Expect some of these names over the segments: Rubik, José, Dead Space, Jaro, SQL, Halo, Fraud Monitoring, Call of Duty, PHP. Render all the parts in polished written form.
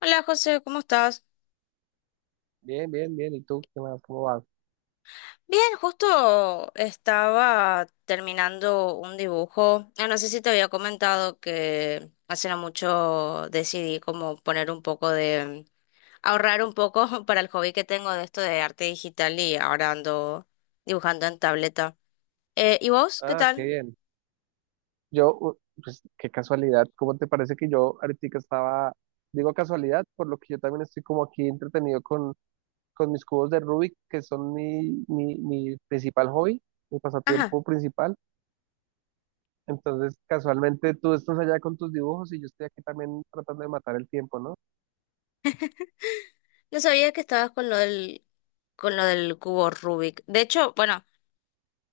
Hola José, ¿cómo estás? Bien, bien, bien. ¿Y tú qué más? ¿Cómo vas? Bien, justo estaba terminando un dibujo. Ah, no sé si te había comentado que hace no mucho decidí como poner un poco de, ahorrar un poco para el hobby que tengo de esto de arte digital y ahora ando dibujando en tableta. ¿Y vos? ¿Qué Ah, qué tal? bien. Yo, u- pues qué casualidad. ¿Cómo te parece que yo ahorita estaba, digo casualidad, por lo que yo también estoy como aquí entretenido con mis cubos de Rubik, que son mi principal hobby, mi Ajá, pasatiempo principal. Entonces, casualmente tú estás allá con tus dibujos y yo estoy aquí también tratando de matar el tiempo, ¿no? no sabía que estabas con lo del cubo Rubik. De hecho, bueno,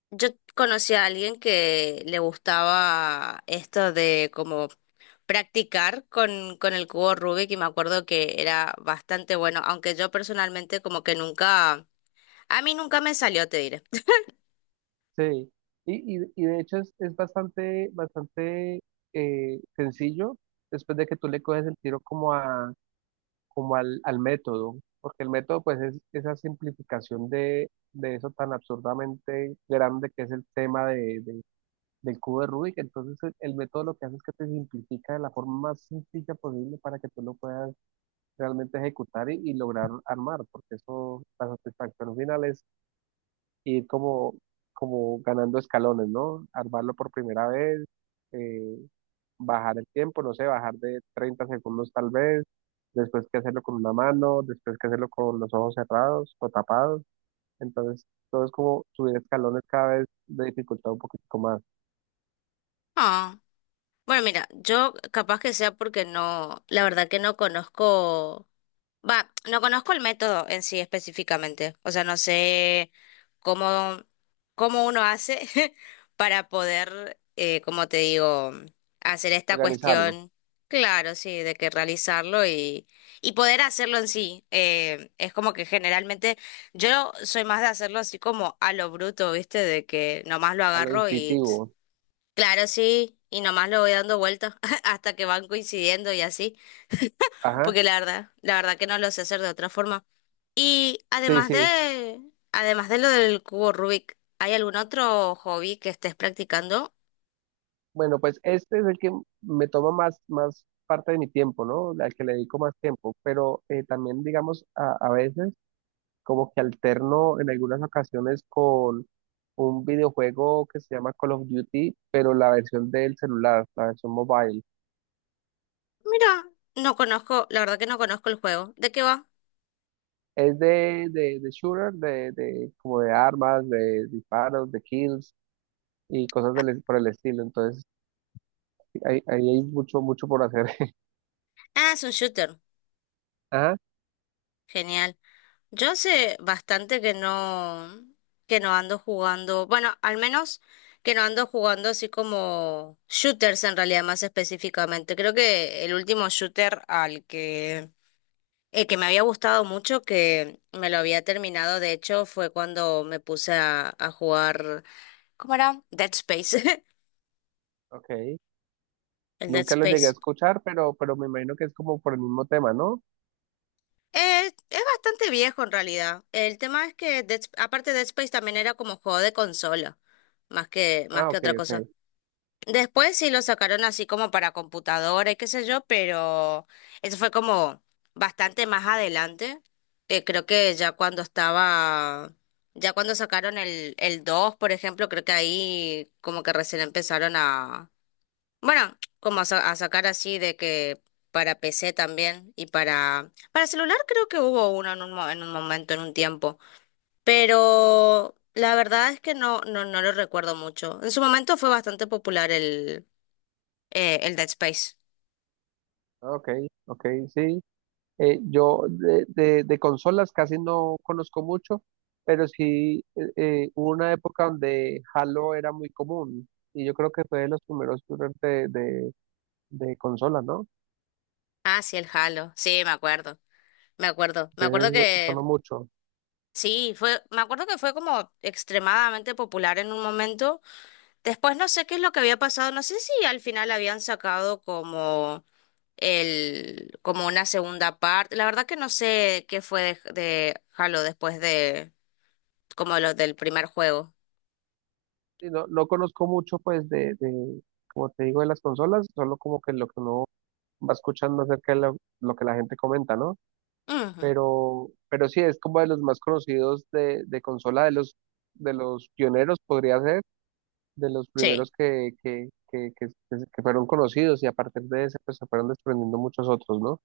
yo conocí a alguien que le gustaba esto de como practicar con el cubo Rubik y me acuerdo que era bastante bueno, aunque yo personalmente como que nunca, a mí nunca me salió, te diré. Sí. Y de hecho es bastante, bastante sencillo después de que tú le coges el tiro como al método, porque el método pues es esa simplificación de eso tan absurdamente grande que es el tema del cubo de Rubik. Entonces el método lo que hace es que te simplifica de la forma más sencilla posible para que tú lo puedas realmente ejecutar y lograr armar, porque eso, la satisfacción final es ir como ganando escalones, ¿no? Armarlo por primera vez. eh, Bajar el tiempo, no sé, bajar de 30 segundos tal vez, después que hacerlo con una mano, después que hacerlo con los ojos cerrados o tapados. Entonces, todo es como subir escalones cada vez de dificultad un poquito más. Ah, bueno, mira, yo capaz que sea porque no, la verdad que no conozco. Va, no conozco el método en sí específicamente, o sea, no sé cómo, cómo uno hace para poder, como te digo, hacer esta Organizarlo. cuestión, claro, sí, de que realizarlo y poder hacerlo en sí. Es como que generalmente yo soy más de hacerlo así como a lo bruto, ¿viste? De que nomás lo A lo agarro y, tss, intuitivo. claro, sí, y nomás lo voy dando vueltas hasta que van coincidiendo y así, Ajá, porque la verdad que no lo sé hacer de otra forma. Y sí, sí. Además de lo del cubo Rubik, ¿hay algún otro hobby que estés practicando? Bueno, pues este es el que me toma más parte de mi tiempo, ¿no? Al que le dedico más tiempo, pero también, digamos, a veces como que alterno en algunas ocasiones con un videojuego que se llama Call of Duty, pero la versión del celular, la versión mobile. Mira, no conozco, la verdad que no conozco el juego. ¿De qué va? Es de shooter, como de armas, de disparos, de kills y cosas por el estilo. Entonces, ahí hay mucho, mucho por hacer. Ah, es un shooter. Ajá, Genial. Yo hace bastante que no ando jugando, bueno, al menos que no ando jugando así como shooters en realidad más específicamente. Creo que el último shooter al que, el que me había gustado mucho, que me lo había terminado, de hecho, fue cuando me puse a jugar, ¿cómo era? Dead Space. ok. El Dead Nunca lo llegué a Space. escuchar, pero me imagino que es como por el mismo tema, ¿no? Es bastante viejo en realidad. El tema es que, Dead Sp- aparte Dead Space también era como juego de consola, más Ah, que ok, otra cosa. ok. Después sí lo sacaron así como para computadora y qué sé yo, pero eso fue como bastante más adelante. Creo que ya cuando estaba, ya cuando sacaron el 2, por ejemplo, creo que ahí como que recién empezaron a, bueno, como a, sa- a sacar así de que para PC también y para celular creo que hubo uno en un, mo- en un momento, en un tiempo, pero la verdad es que no, no lo recuerdo mucho. En su momento fue bastante popular, el Dead Space. Ah, ok, ok, sí. Yo de consolas casi no conozco mucho, pero sí hubo una época donde Halo era muy común y yo creo que fue de los primeros shooters de consolas, ¿no? Ah, sí, el Halo. Sí, me acuerdo. Me acuerdo. Me Entonces acuerdo eso sonó que mucho. sí, fue, me acuerdo que fue como extremadamente popular en un momento. Después no sé qué es lo que había pasado. No sé si al final habían sacado como el, como una segunda parte. La verdad que no sé qué fue de Halo después de, como los del primer juego. Y no conozco mucho pues como te digo, de las consolas, solo como que lo que uno va escuchando acerca de lo que la gente comenta, ¿no? Ujú, Pero sí, es como de los más conocidos de consola, de los pioneros, podría ser de los sí. primeros que fueron conocidos y a partir de ese pues se fueron desprendiendo muchos otros, ¿no?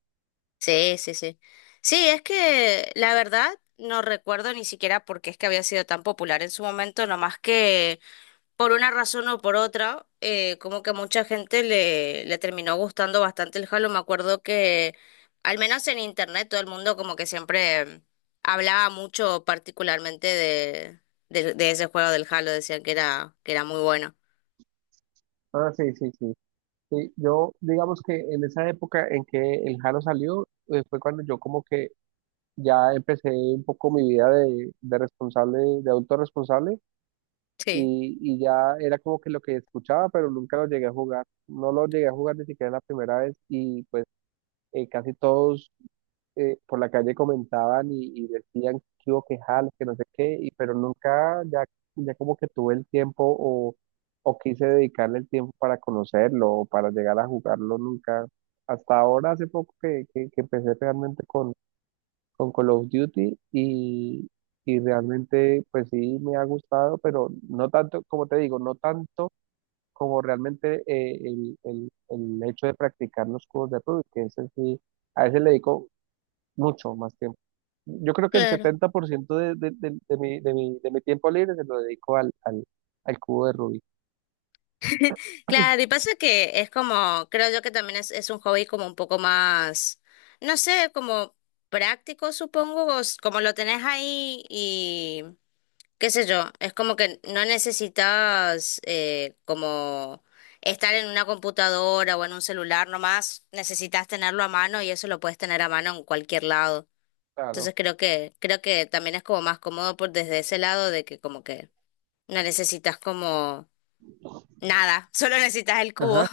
Sí, sí, sí. Sí, es que la verdad no recuerdo ni siquiera por qué es que había sido tan popular en su momento, nomás que por una razón o por otra, como que mucha gente le, le terminó gustando bastante el Halo. Me acuerdo que, al menos en internet, todo el mundo como que siempre hablaba mucho particularmente de ese juego del Halo, decían que era muy bueno. Ah, sí, sí, sí. Sí, yo digamos que en esa época en que el Jaro salió, fue cuando yo como que ya empecé un poco mi vida de responsable, de adulto responsable Sí, y ya era como que lo que escuchaba, pero nunca lo llegué a jugar. No lo llegué a jugar ni siquiera la primera vez y pues casi todos por la calle comentaban y decían que hubo que jales, que no sé qué, pero nunca ya como que tuve el tiempo o quise dedicarle el tiempo para conocerlo o para llegar a jugarlo nunca. Hasta ahora, hace poco que empecé realmente con Call of Duty y realmente pues sí me ha gustado, pero no tanto, como te digo, no tanto como realmente el hecho de practicar los juegos de rol, que ese sí, a ese le dedico mucho más tiempo yo creo que el claro. 70% de mi tiempo libre se lo dedico al cubo de Rubik. Claro, y pasa que es como, creo yo que también es un hobby como un poco más, no sé, como práctico, supongo, o s- como lo tenés ahí y qué sé yo, es como que no necesitas como estar en una computadora o en un celular nomás, necesitas tenerlo a mano y eso lo puedes tener a mano en cualquier lado. Claro. Entonces creo que también es como más cómodo por desde ese lado de que como que no necesitas como nada, solo necesitas el cubo. Ajá.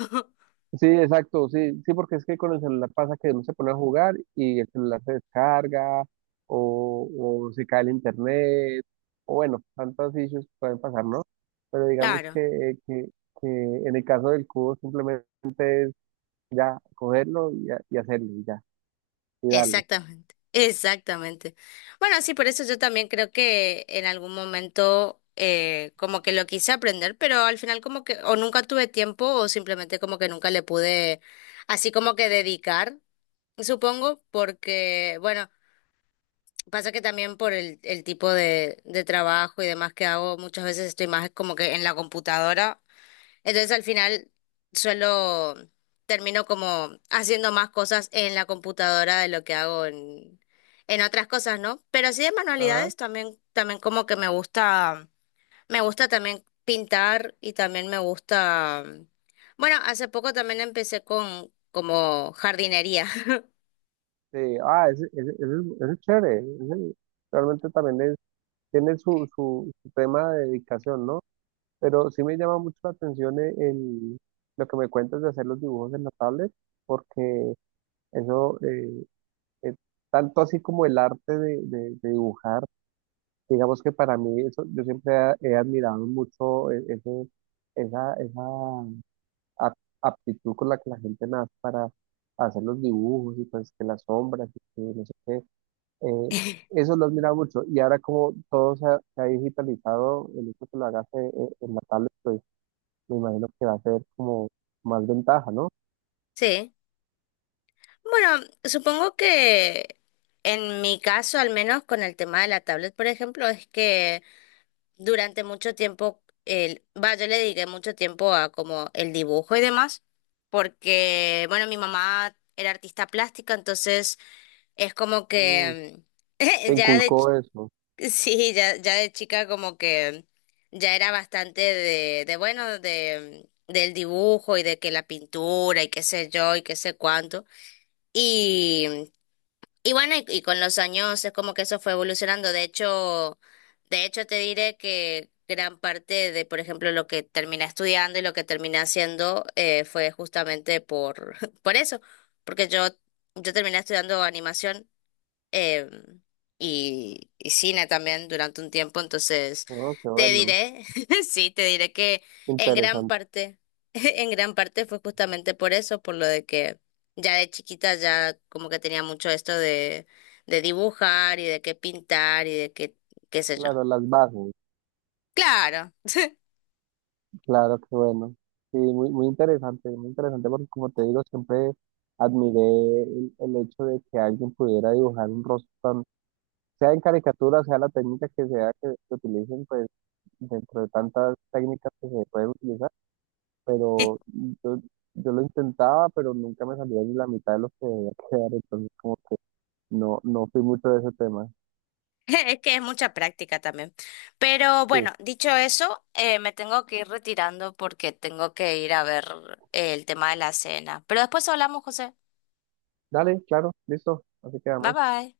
Sí, exacto. Sí, sí, porque es que con el celular pasa que uno se pone a jugar y el celular se descarga o, o se cae el internet. O bueno, tantos issues que pueden pasar, ¿no? Pero digamos Claro, que en el caso del cubo simplemente es ya cogerlo y hacerlo y ya, y darle. exactamente, exactamente. Bueno, sí, por eso yo también creo que en algún momento como que lo quise aprender, pero al final como que o nunca tuve tiempo o simplemente como que nunca le pude así como que dedicar, supongo, porque bueno, pasa que también por el tipo de trabajo y demás que hago, muchas veces estoy más como que en la computadora. Entonces al final suelo, termino como haciendo más cosas en la computadora de lo que hago en otras cosas, ¿no? Pero así de Ajá. manualidades también, también como que me gusta también pintar y también me gusta, bueno, hace poco también empecé con como jardinería. Sí, ah, ese es chévere, ese realmente también tiene su tema de dedicación, ¿no? Pero sí me llama mucho la atención lo que me cuentas de hacer los dibujos en la tablet, porque eso, es tanto así como el arte de dibujar, digamos que para mí, eso, yo siempre he admirado mucho esa aptitud con la que la gente nace para hacer los dibujos y pues que las sombras y que no sé qué. Eh, Eso lo admira mucho. Y ahora como todo se ha digitalizado, el hecho que lo hagas en la tablet, pues me imagino que va a ser como más ventaja, ¿no? Sí. Bueno, supongo que en mi caso, al menos con el tema de la tablet, por ejemplo, es que durante mucho tiempo, el, va, yo le dediqué mucho tiempo a como el dibujo y demás, porque, bueno, mi mamá era artista plástica, entonces es como Mm, que te mm, ya de, ch- inculcó eso. sí, ya, ya de chica como que ya era bastante de bueno, de, del dibujo y de que la pintura y qué sé yo y qué sé cuánto. Y y bueno, y con los años es como que eso fue evolucionando. De hecho te diré que gran parte de, por ejemplo, lo que terminé estudiando y lo que terminé haciendo fue justamente por, por eso, porque yo terminé estudiando animación, eh, y cine también durante un tiempo, entonces Oh, qué te bueno. diré, sí, te diré que en gran Interesante. parte, en gran parte fue justamente por eso, por lo de que ya de chiquita ya como que tenía mucho esto de dibujar y de qué pintar y de qué, qué sé yo. Claro, las bases. Claro. Claro, qué bueno. Sí, muy, muy interesante porque como te digo, siempre admiré el hecho de que alguien pudiera dibujar un rostro sea en caricatura, sea la técnica que sea que se utilicen, pues dentro de tantas técnicas que se pueden utilizar pero yo, yo lo intentaba, pero nunca me salía ni la mitad de lo que debía quedar, entonces como que no fui mucho de ese tema. Es que es mucha práctica también. Pero Sí, bueno, dicho eso, me tengo que ir retirando porque tengo que ir a ver el tema de la cena. Pero después hablamos, José. dale, claro, listo, así Bye quedamos. bye.